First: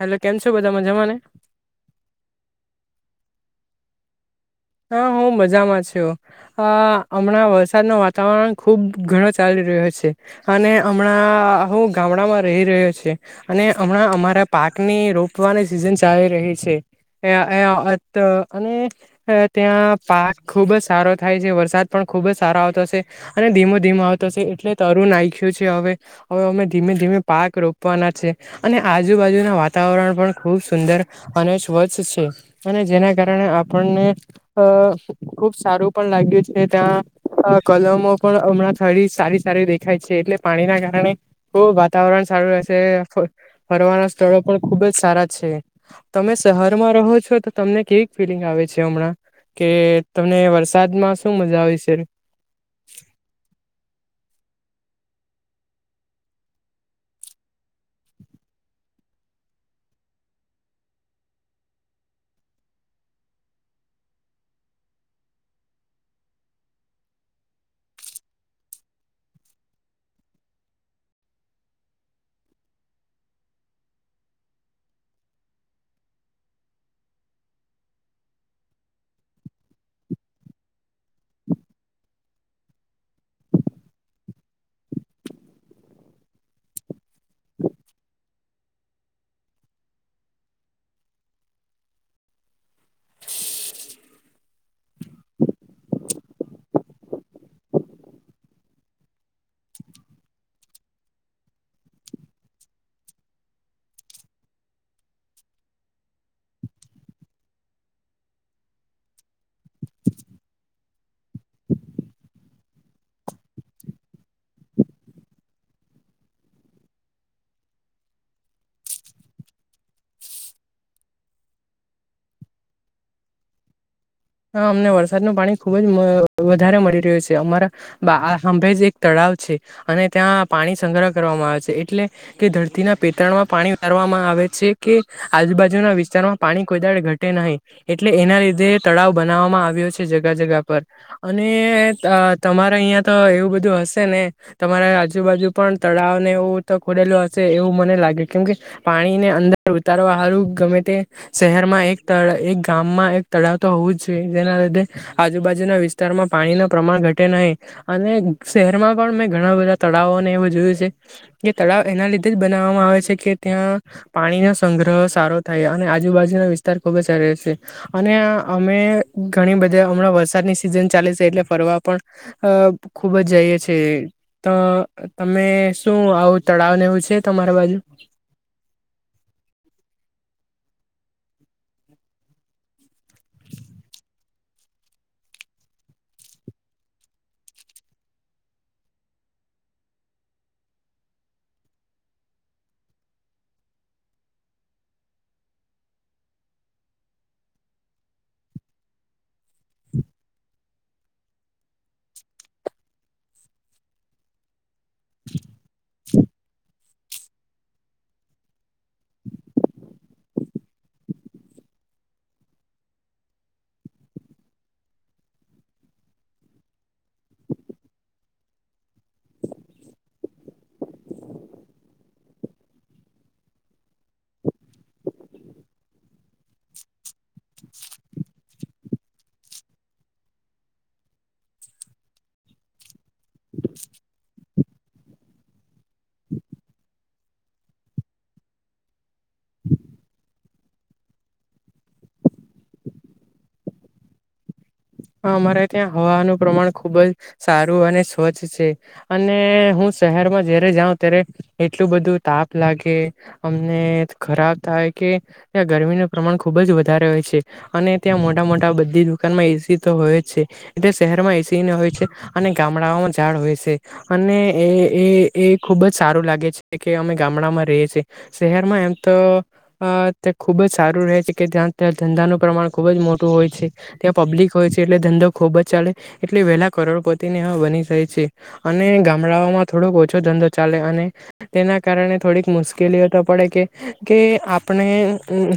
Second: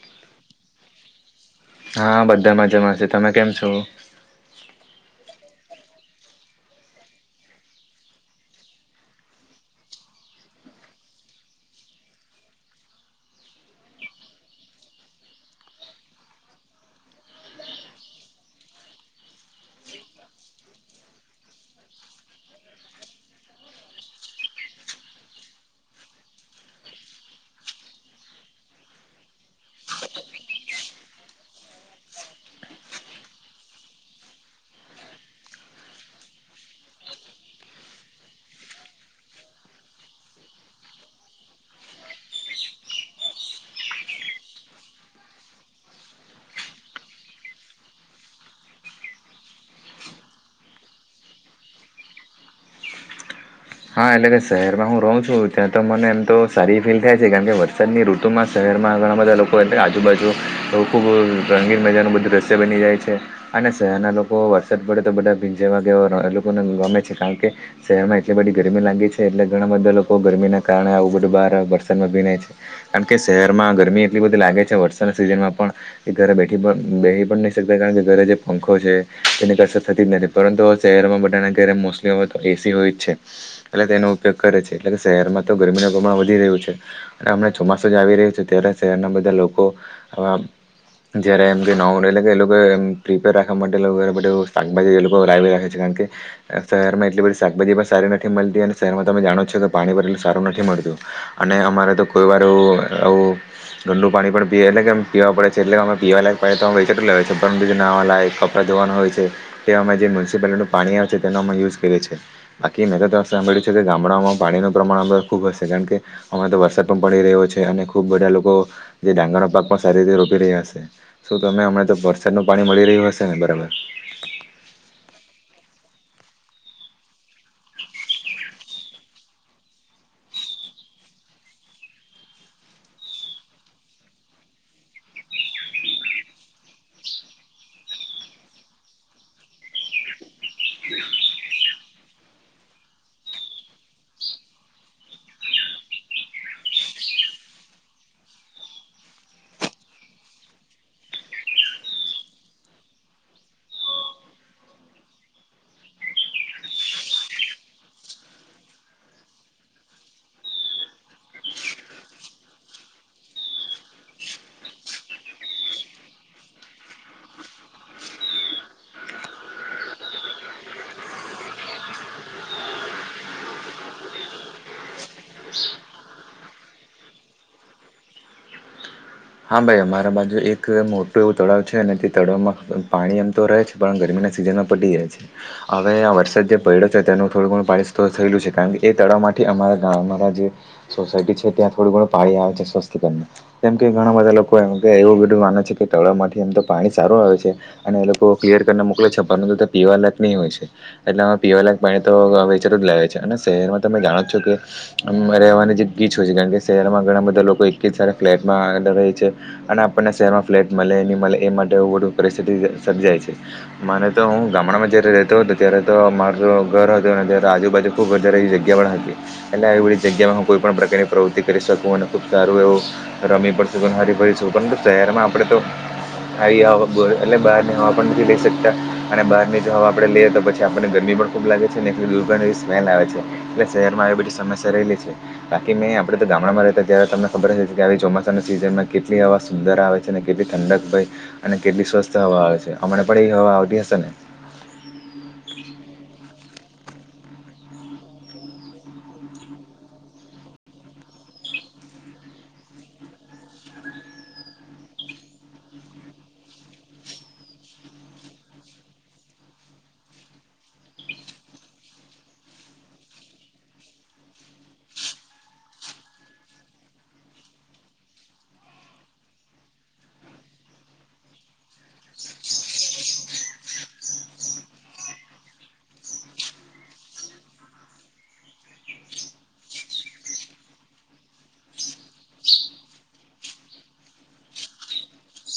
હલે કેમ છો બધા મજામાને હા બધા માજામા છે તમે કેમ છો હા હ હુ મજામાં છ આ હમણાં વરસાદ નો વાતાવરણ ખુબ ઘણો ચાલી રહ્યો છે અને હમણાં હું ગામડામાં રહી રહ્યો છે અને હમણાં અમારા પાકની રો ઉપવાની સિઝન ચાલી રહી છે અને ત્યાં પાક ખુબ જ સારો થાય છે વરસાદ પણ ખુબ જ સારો આવતો છે અને ધીમો ધીમો આવતો છે એટલે તરુ નાખ્યું છે હવે હવે અમે ધીમે ધીમે પાક રોપવાના છે અને આજુબાજુના વાતાવરણ પણ ખૂબ સુંદર અને સ્વચ્છ છે અને જેના કારણે આપણને અહ ખુબ સારું પણ લાગ્યું છે ત્યાં અહ કલમો પણ હમણાં થડી સારી સારી દેખાય છે એટલે પાણીના કારણે હો વાતાવરણ સારું રહેશે ફ-ફરવાના સ્થળો પણ ખુબ જ સારા છે તમે શહેરમાં રહો છો તો તમને કેવી ફીલિંગ આવે છે હમણાં? કે તમને વરસાદમાં શું મજા આવી છે? હા, એટલે કે શહેરમાં હું રહું છું ત્યાં તો મને એમ તો સારી ફીલ થાય છે કારણ કે વરસાદની ઋતુમાં શહેર ઘર ના ઘણા બધા લોકો એટલે આજુબાજુ ખુબ રંગીન મજા નું બધું દ્રશ્ય બની જાય છે અને શહેરના લોકો વરસાદ પડે તો બધા ભીંજાવા ગેવા લોકોને ગમે છે કારણ કે શહેરમાં એટલી બધી ગરમી લાગે છે એટલે ઘણા બધા લોકો ગરમીના કારણે આવું બધું બાર વરસાદમાં ભીનાય છે કારણ કે શહેરમાં ગરમી એટલી બધી લાગે છે વરસાદના સિઝનમાં પણ એ ઘરે બેઠી પણ બેહિ પણ નહી શકતા કારણ કે ઘરે જે પંખો છે તેની કઈ અસર થતી જ નથી પરંતુ શહેરમાં બધાને ઘ્યારે મોસ્ટલી હવે તો એસી હોય જ છે એટલે તેનો ઉપયોગ કરે છે એટલે કે શહેરમાં તો ગરમીનું પ્રમાણ વધી રહ્યું છે અને હમણાં ચોમાસું જ આવી રહ્યું છે ત્યારે શહેરના બધા લોકો આવા જયારે એમ કે નાડ એટલે કે એ લોકો એ પ્રિપેર રાખવા માટે લોકો શાકભાજી એ લોકો લાવી રાખે છે કારણ કે શહેર માં એટલી બધી શાકભાજી સારી નથી મળતી અને શહેરમાં તમે જાણો છો કે પાણી ભરે એટલું સારું નથી મળતું અને અમારે તો કોઈ વાર આવું ગંદુ પાણી પણ પીએ એટલે કેમ પીવા પડે છે એટલે અમે પીવાલાયક તો એટલે છે પરંતુ ના કપરા જોવા હોય છે તે અ જે મ્યુનિસિપાલટીનું પાણી આવે છે તેનો અમે યુઝ કરીએ છીએ બાકી મેં તો સાંભળ્યું છે કે ગામડાઓમાં પાણીનું પ્રમાણ અ ખૂબ હશે કારણ કે અમારે તો વરસાદ પણ પડી રહ્યો છે અને ખુબ બધા લોકો જે ડાંગરનો પાક પણ સારી રીતે રોપી રહ્યા હશે શું તમે હમણાં તો વરસાદનો પાક મળી રહ્યું હશે ને બરાબર હા અમને વરસાદનું પાણી ખુબ જ વધારે મળી રહ્યું છે અમારાં હાંભે જ એક તળાવ અને ત્યાં પાણી સંગ્રહ કરવામાં આવે છે એટલે કે ધરતીના પેતરણમાં પાણી ઉતરવામાં આવે આવે છે કે આજુબાજુના વિસ્તારોમાં પાણી કોઈ દાડે ઘટે નહી એટલે એના લીધે તળાવ બનાવવામાં આવ્યો છે જગા જગા પર અને તમારે અહિયાં તો એવું બધું હશે ને તમારા આજુબાજુ પણ તળાવને એવું તો ખોલેલો હશે એવું મને લાગે કેમ કે પાણી ને અંદર ઉતારવા હારું ગમે તે શહેરમાં એક એક ગામમાં એક તળાવ તો હોવું જ જોઈએ જેના લીધે આજુબાજુના વિસ્તારમાં પાણી નું પ્રમાણ ઘટે નહીં અને શહેરમાં પણ મેં ઘણા બધા તળાવોને એવું જોયું છે કે તળાવ એના લીધે જ બનાવવામાં આવે છે કે ત્યાં પાણી નો સંગ્રહ સારો થાય અને આજુબાજુના વિસ્તાર ખુબ જ સરસ રે અને આ અમે ઘણી બધી હમણાં વરસાદની સિઝન ચાલે છે એટલે ફરવા પણ અ ખૂબ જ જાય તમે શું આવું તળાવ ને એવું છે તમારી બાજુ હા ભાઈ અમારા બાજુ એક મોટું એવું તળાવ છે અને તે તળાવમાં પાણી એમ તો રહે છે પણ ગરમી સિઝનમાં પતી જાય છે હવે આ વરસાદ જે પડ્યો છે તેનું થોડું ઘણું પાણી સ્ટોર થયેલુ છે કારણ કે એ તળાવમાં થી અમારા ગામ જે સોસાયટી છે ત્યાં થોડું ઘણું પાણી આવે છે, સ્વસ્ટીકર કેમ કે ઘણા બધા લોકો એમ કે એવું બધું માને છે કે તળાવમાંથી એમ તો પાણી સારું આવે છે અને એ લોકો ક્લિયર કરને મોકલે છે પીવા લાયક નહી હોય છે એટલેમાં પીવાલાયક પાણી તો વેચાતું જ લાવે છે, અને શહેરમાં જાણો છો કે રહેવાની જે ગીચ હોય છે, કારણ કે શહેરમાં ઘણા બધા લોકો એક જ સાથે ફ્લેટમાં રેય છે અને આપણને શહેરમાં ફ્લેટ મલે ની મલે એ માટે પરિસ્થિતિ સર્જાય છે. મારે તો હું ગામડામાં જયારે રેતો હતો ત્યારે તો માર તો ઘર હતું અને ત્યારે આજુબાજુ ખુબ વધારે એ જગ્યા એટલે આવી બધી જગ્યામાં હું કોઈ પણ પ્રકારની પ્રવૃતિ કરી શકું અને ખુબ સારું એવુ રમી પણ હરીફરી શકું પણ શહેરમાં આપડે તો આવી એટલે બહાર ની હવા પણ નથી લઈ શકતા અને બહારની જો હવા આપડે લઈએ તો પછી આપણને ગરમી ખુબ લાગે છે ને એટ દુર્ગંધ એવી સ્મેલ આવે છે, એટલે શહેરમાં એવી બધી સમસ્યા રહેલી છે બાકી મે તો ગામડામાં રહેતા ત્યારે તમને ખબર હશે કે ચોમાસા જેમાં કેટલી હવા સુંદર આવે છે અને કેટલી ઠંડક ભય અને કેટલી સ્વસ્થ હવા આવે છે, હમણા પણ એ હ હવા આવતી હશે ને [inaudible] હ અમારે ત્યાં હવાનું પ્રમાણ ખુબ જ સારું અને સ્વચ્છ છે અને હું શહેરમાં જય્યારે જાઓ ત્યારે એટલું બધું તાપ લાગે અમને ખરાબ થાય કે ત્યાં ગરમીનું પ્રમાણ ખૂબ જ વધારે હોય છે અને ત્યાં મોટા મોટા બધી દુકાનમાં એસી તો હોય જ છે એટલે શહેરમાં એસીને હોય છે અને ગામડાઓમાં ઝાડ હોય સે અને એ એ એ ખુબ જ સારું લાગે છે કે અમે ગામડામાં ર છીએ શહેરમાં એમ તો અ તે ખૂબ જ સારું રહે છે કે જ્યાં ત્યાં ધંધાનું પ્રમાણ ખૂબ જ મોટું હોય છે ત્યાં પબ્લિક હોય છે એટલે ધંધો ખુબ જ ચાલે એટલે વહેલા કરોડપતીને બની જાય છે અને ગામડાઓમાં થોડો ઓછો ધંધો ચાલે અને તેના કારણે થોડીક મુશ્કેલીઓ તો પડે કે આપણે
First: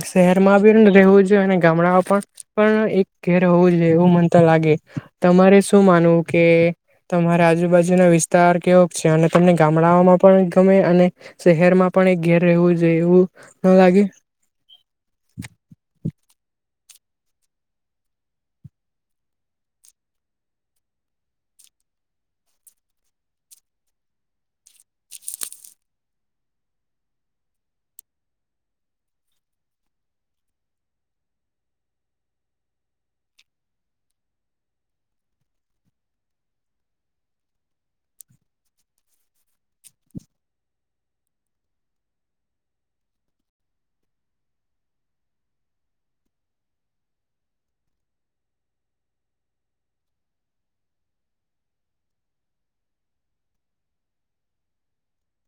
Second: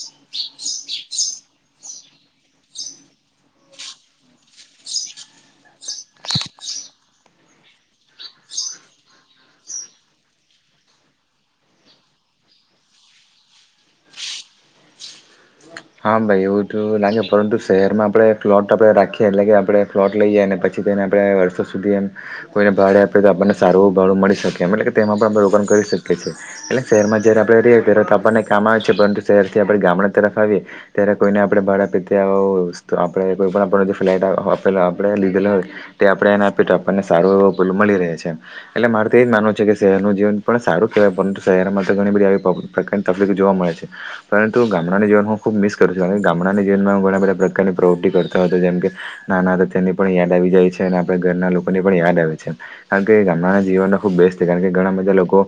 શહેર માં બી રહેવું જોઈએ અને ગામડામાં પણ પણ એક ઘેર હોવું જોઈએ એવું મનતો લાગે તમારે શું માનવું કે તમારા આજુબાજુનો વિસ્તાર કેવો છે? અને તમને ગામડાઓમાં પણ ગમે અને શહેરમાં પણ પણ એક ઘેર રહેવું જોઈ એવું ના લાગે હા ભાઈ, એવું તો લાગે પરંતુ શહેરમાં આપણે ફલોટ આપડણે રાખીએ એટલે કે આપણે ફ્લોટ લઈએ અને પછી આપ વર્ષો સુધી એમ કોઈને ભાડે આપી તો આપણને સારું ભાડું મળી શકે એમ એટલે કે તેમાં પણ આપણે રોકાણ કરી શકીએ, એટલે શહેરમાં જયારે આપણે રહીએ ત આપણને કામ આવે છે પરંતુ શહેર થી આપણે ગામડા તરફ આવીએ, ત્યારે કોઈને આપડે ભાડા પીતે આપણે કોઈ પણ આપ ફ્લાટ આપડે લીધેલા હોય. તે આપણેે એને આપી તો આપણને સારું એવો ભૂલ મળી રહે છે, એટલે મારે તો એજ માનવું છે કે શહેરનું જીવન પણ સારું કહેવાય પરંતુ શહેરમાં તો ઘણી બધી આવી પ્રકારની તકલીફ જોવા મળે છે, પરંતુ ગામડાના જીવન હું ખૂબ મિસ કરું છું અને ગામડાની જીવનમાં હું ઘણા બધા પ્રકારની પ્રવૃત્તિ કરતો હતો જેમ કે નાના હતા તેની પણ યાદ આ જાય છે અને આપણે ઘરના લોકોને પણ યાદ આવે છે, કારણ કે ગામડાના જીવનનો ખૂબ બેસ્ટ છે કારણ કે ઘણા બધા લોકો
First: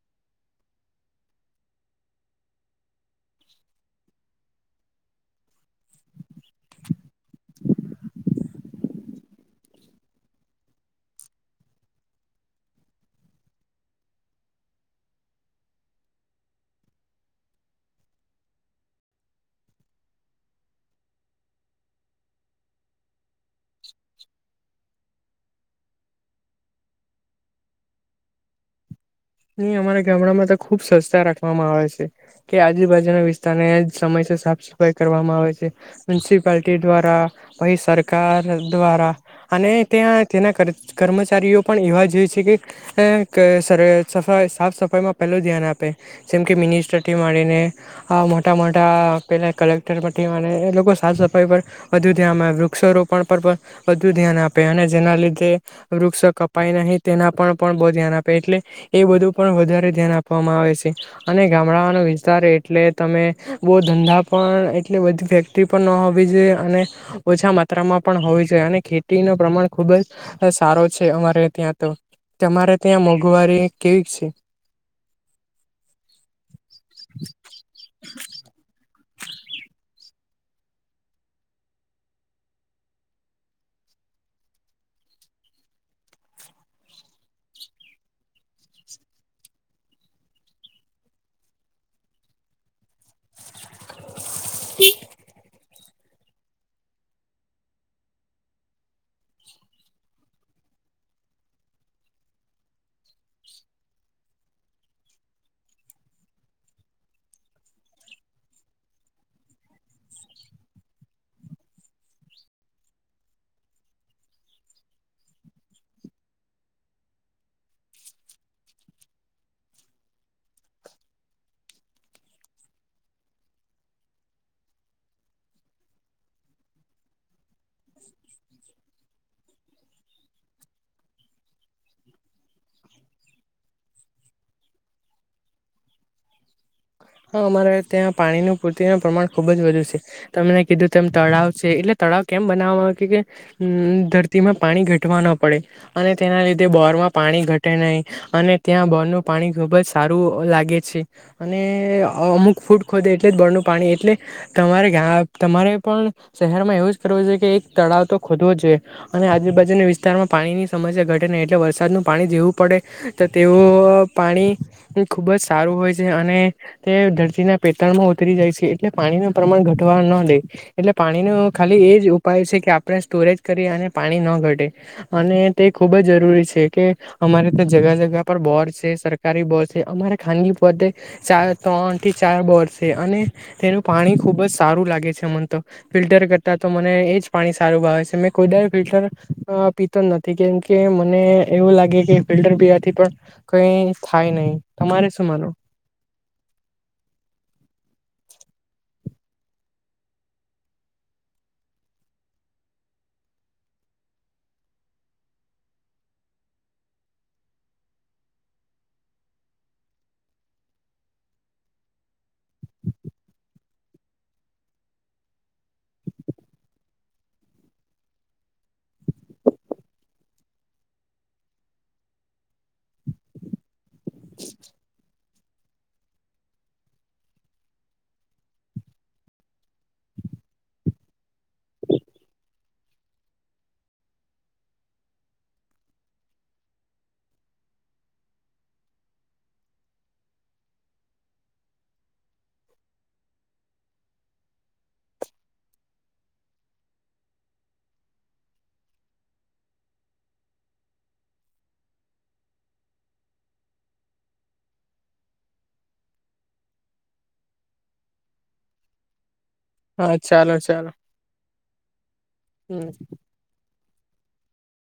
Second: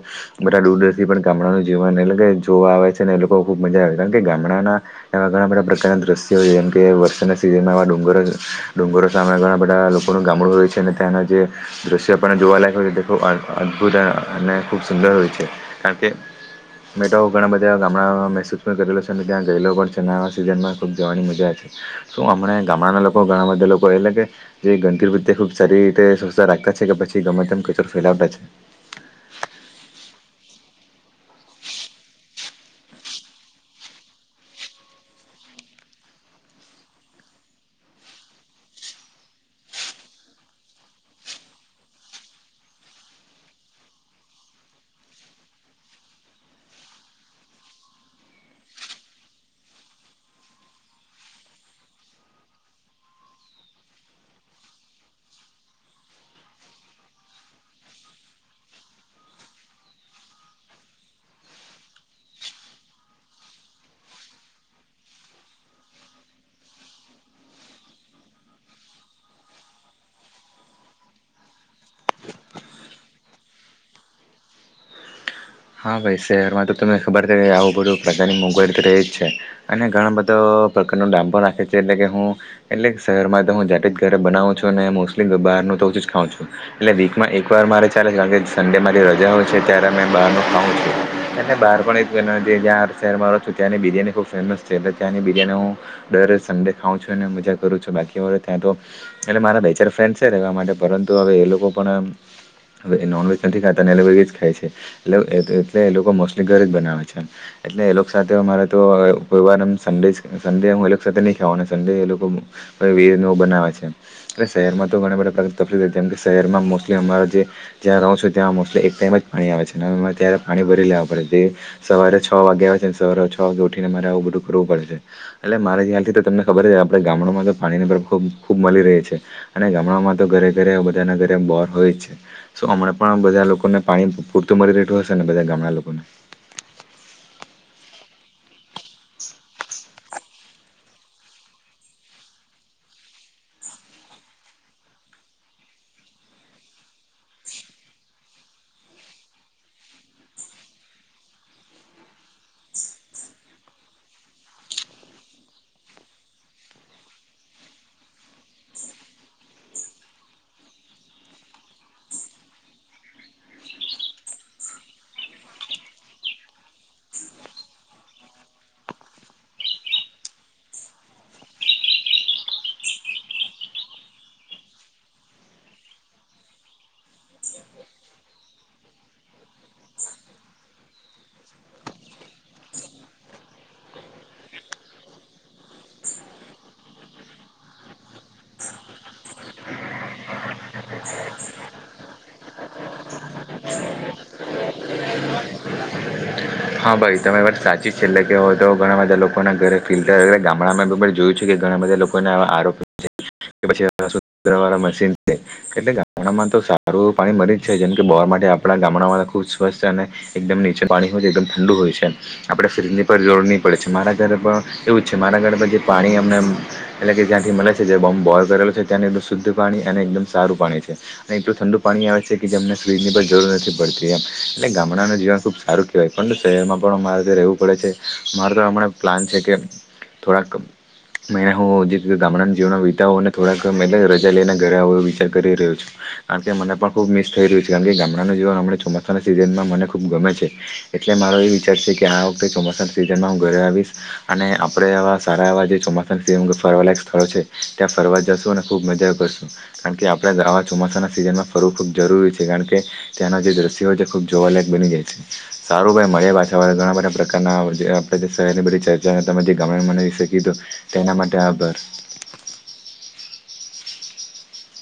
બધા દૂર દૂર થી પણ ગામડાનું જીવન એટલે કે જોવા આવે છે ને એ લોકો ખુબ મજા આવે છે કારણ કે ગામડાના એવા ઘણા બધા પ્રકારના દ્રશ્યો જેમ કે વરસાદના સિઝનમાં ડુંગરો ડુંગરો સામે ઘણા બધા લોકોનું ગામડું હોય છે, અને ત્યાંના જે દ્રશ્ય પણ જોવાલાયક હોય છે તે ખબ અદભુત અને ખૂબ સુંદર હોય છે કારણ કે મેં તો ઘણાબધા ગામડા મહેસૂસ પણ કરેલો છે, અને ત્યાં ગયલો પણ છે નવા સિઝનમાં ખૂબ જવાની મજા છે શું હમણાં ગામડાના લોકો ઘણા બધા લોકો એટલે કે જે [inaudible] તે ખૂબ સારી રીતે સ્વચછતા રાખતા છે કે પછી ગમે તેમ કચોરો ફેલાવતા છે. નહી અમારા ગામડામાં તો ખુબ સ્વછતા રાખવામાં આવે છે, કે આજુબાજુના વિસ્તારને સમય સાફ સફાઈ કરવામાં આવે છે, મ્યુનિસિપાલટી દ્વારા પહી સરકાર દ્વારા અને ત્યાં તેના કર કર્મચારીઓ પણ એવા જ છે અ કે સર સફાઈ સાફ સફાઈમાં પહેલું ધ્યાન આપે જેમ કે મિનિસ્ટરથી માડીને આ મોટા મોટા પેલા કલેક્ટર પ લોકો સાફ સફાઈ પર વધુ ધ્યાન આવે વૃક્ષારોપણ પર પણ વધુ ધ્યાન આપે અને જેના લીધે વૃક્ષો કપાય નહી, તેના પણ પણ બહુ ધ્યાન આપે એટલે એ બધું પણ વધારે ધ્યાન આપવામાં આવે છે, અને ગામડાઓનો વિસ્તાર એટલે તમે બઉ ધંધા પણ એટલે બધી ફેક્ટરી પણ ન હોવી જોઈએ અને ઓછા માત્રામાં પણ હોવી જોઈએ અને ખેતીનો પ્રમાણ ખુબ જ સારો છે અમારે ત્યાં તો તમારે ત્યાં મોંઘવારી કેવી છે? હા ભાઈ શહેરમાં તો તમને ખબર છે કે આવું બધું પ્રકારની મોંઘવારી તો જ છે અને ઘણા બધો પ્રકાર દામ પણ રાખે છે એટલે કે હું એટલે શહેરમાં તો હું જાતે જ ઘરે બનાવું છું અને મોસ્ટલી બાર બહારનું તો હું જ ખાઉં છું એટલે વીકમાં એકવાર મારે ચાલે છે કારણ કે સન્ડેમાં જે રજા હોય છે ત્યારે અમે બહારનું અને બહાર પ [unintelligible] ણ જં શહેર ચાની બિર્યાણી ખૂબ ફેમસ છે ચા ને બિર્યાની હું દર સંડે ખાઉં છું અને મજા કરું છું બાકી ત્યાં તો એટલે મારા બે ચાર ફ્રેન્ડ છે રહેવા માટે પરંતુ હવે એ લોકો પણ નોનવેજ નથી ખાતા એ લોકો વેજ ખાય છે એટલે એટલે એ લોકો મોસ્ટલી ઘરે જ બનાવે છે એટલે એ લોક સાથે અમારે તો કોઈવાર એમ સન્ડે જ સંડે હું એ સાથે નહી ખાવા સંડે એ લોકો બનાવે છે એટલે શહેરમાં તો ઘણા બધા. તકલીફ જેમ કે શહેરમાં મોસ્ટલી અમા જે જ્યાં રહો છ છે ત્યાં મોસ્ટલી એક ટાઈમ જ પાણી આવે છે. ત્યારે પાણી ભરી લેવા પડે છે સવારે છ વાગે આવે છે ને સવારે છ વાગે ઉઠીને મારે આવું બધું કરરવું પડે છે. એટલે મારે ત્યાંથી તો તમને ખબર જ આપણે ગામડામાં તો પાણીની પ્ર ખૂબ મળી રહી છે અને ગામડામાં. તો ઘરે ઘરે બધાના ઘરે બોર હોય જ છે સો હમણા પણ બધા લોકોને પાણી પૂરતું મરી દઠું અને બધા ગામડા લોકોને [unintelligible] હા, અમારે ત્યાં પાણીનું પૂર્તિનું પ્રમાણ ખુબ જ વધુ છે તમે કીધું તેમ તળાવ છે એટલે તળાવ કેમ બનાવવામાં આવે કે ધરતીમાં પાણી ઘટવા ન પડે અને તેના લીધે બોરમાં પાણી પાણી ઘટે નહીં અને ત્યાં બોર નું પાણી ખુબ જ સારું લાગે છે. અને અમુક ફૂટ ખોદે એટલે જ બળનું પાણી એટલે તમારે ઘ તમારે પણ શહેરમાં એવું જ કરવું છે કે એક તળાવ તો ખોદવો જોઈએ, અને આજુબાજુના વિસ્તારમાં પાણીની સમસ્યા ઘટે એટલે વરસાદનું પાણી જેવું પડે તો તેઓ પાણી ખુબ જ સારું હોય છે, અને તે ધરતીના પેટણમાં ઉતરી જાય છે એટલે પાણી ન પ્રમાણ ઘટવા ન દે એટ પાણીનો ખાલી એ જ ઉપાય છે કે આપણે સ્ટોરેજ કરી અને પાણી ન ઘટે અને તે ખૂબ જ. જરૂરી છે કે અમારે તો જગા જગા પર બોસ છે સરકારી બોસ છે અમારે ખાનગી પતે ચાર ત્રણ થી ચાર બર છે અને તેનું પાણી ખુબ જ સારું લાગે છે મમને તો ફિલ્ટર કરતાં તો મને એ જ પાણી સારું ભાવે છે મેં કોઈદ ફિલ્ટર પીતો જ નથી કેમ કે મને એવું લાગે કે ફિલ્ટર બી આથી પણ કઈ થાય નહીિ તમારે શું માર હા ભાઈ તમે વાર સાચી છે એટલે કે હોય તો ઘણા બધા લોકો ના ઘરે ફિલ્ટર ગામડામાં જોયું છે. ઘણા બધા લોકોને આવા આરોપ પછીળ મશીન એટ ગામડામાં તો સારું પાણી મરી જ છે જેમ કે માટે આપણા ગામડાળા ખુબ સ્વસ્થ અને એકદમ નીચે પાણી હોય. ઠંડુ હોય છે આપણે ફ્રીજની પર જોર નહીં પડે છે મારા ઘર પર એવું જ છે મારા ઘર પર જે પાણી અમને એટલે કે જ્યાંથી મળે છે જે બોબ બોલ કરેલો છે ત્યાં શુદ્ધ પાણી અને એકદમ સારું પાણી છે. ઠંડ પાણી આવે છે કે જેમને સ્વીજ ની પણ જરૂર નથી પડતી એમટલે ગામડાનું જીવન ખુબ સારું કહેવાય છે. પણ શહેરમાં પણ મામારે જે્યા રહેવું પડે છે મારે તો હમણાં પ્લાન છે કે થોડાક મ હુંતે ગામડાના જીવન વિતા હો અને થોડાક રજા લઈને ઘરે વિચાર કરી રહ્યો છું. કારણ કે મને પણ ખુબ મિસ થઈ રહ્યું છે કારણ કે ગામડાનું જીવનમ ચોમાસાના સીઝનમાં મને ખુબ ગમે છે. એટલે મારો એ વિચાર છે કે આ વખતે ચોમાસાના સિઝનમાં હું ઘરે આવીશ અને આપણે આવા સારા એવા જે ચોમાસા ફરવા લયક સ્થળો છે ત્યાં ફરવા જશું અને ખુબ મજા કરશું કારણ કે આપડાાવા ચોમાસા સીઝનમાં ફરવું ખૂબ જરૂરી છે કારણ કે ત્યાંના જે દ્રશ્યો છે ખૂબ જોવાલાયક બની જાય છે. સારું ભાઈ મળે પાછાળ ઘણા બધા પ્રકારના આપે સેલબ્ર ચર્ચા ગામ મનાવી હા ચાલો શકીધું ચાલો તેના માટે આભાર હમ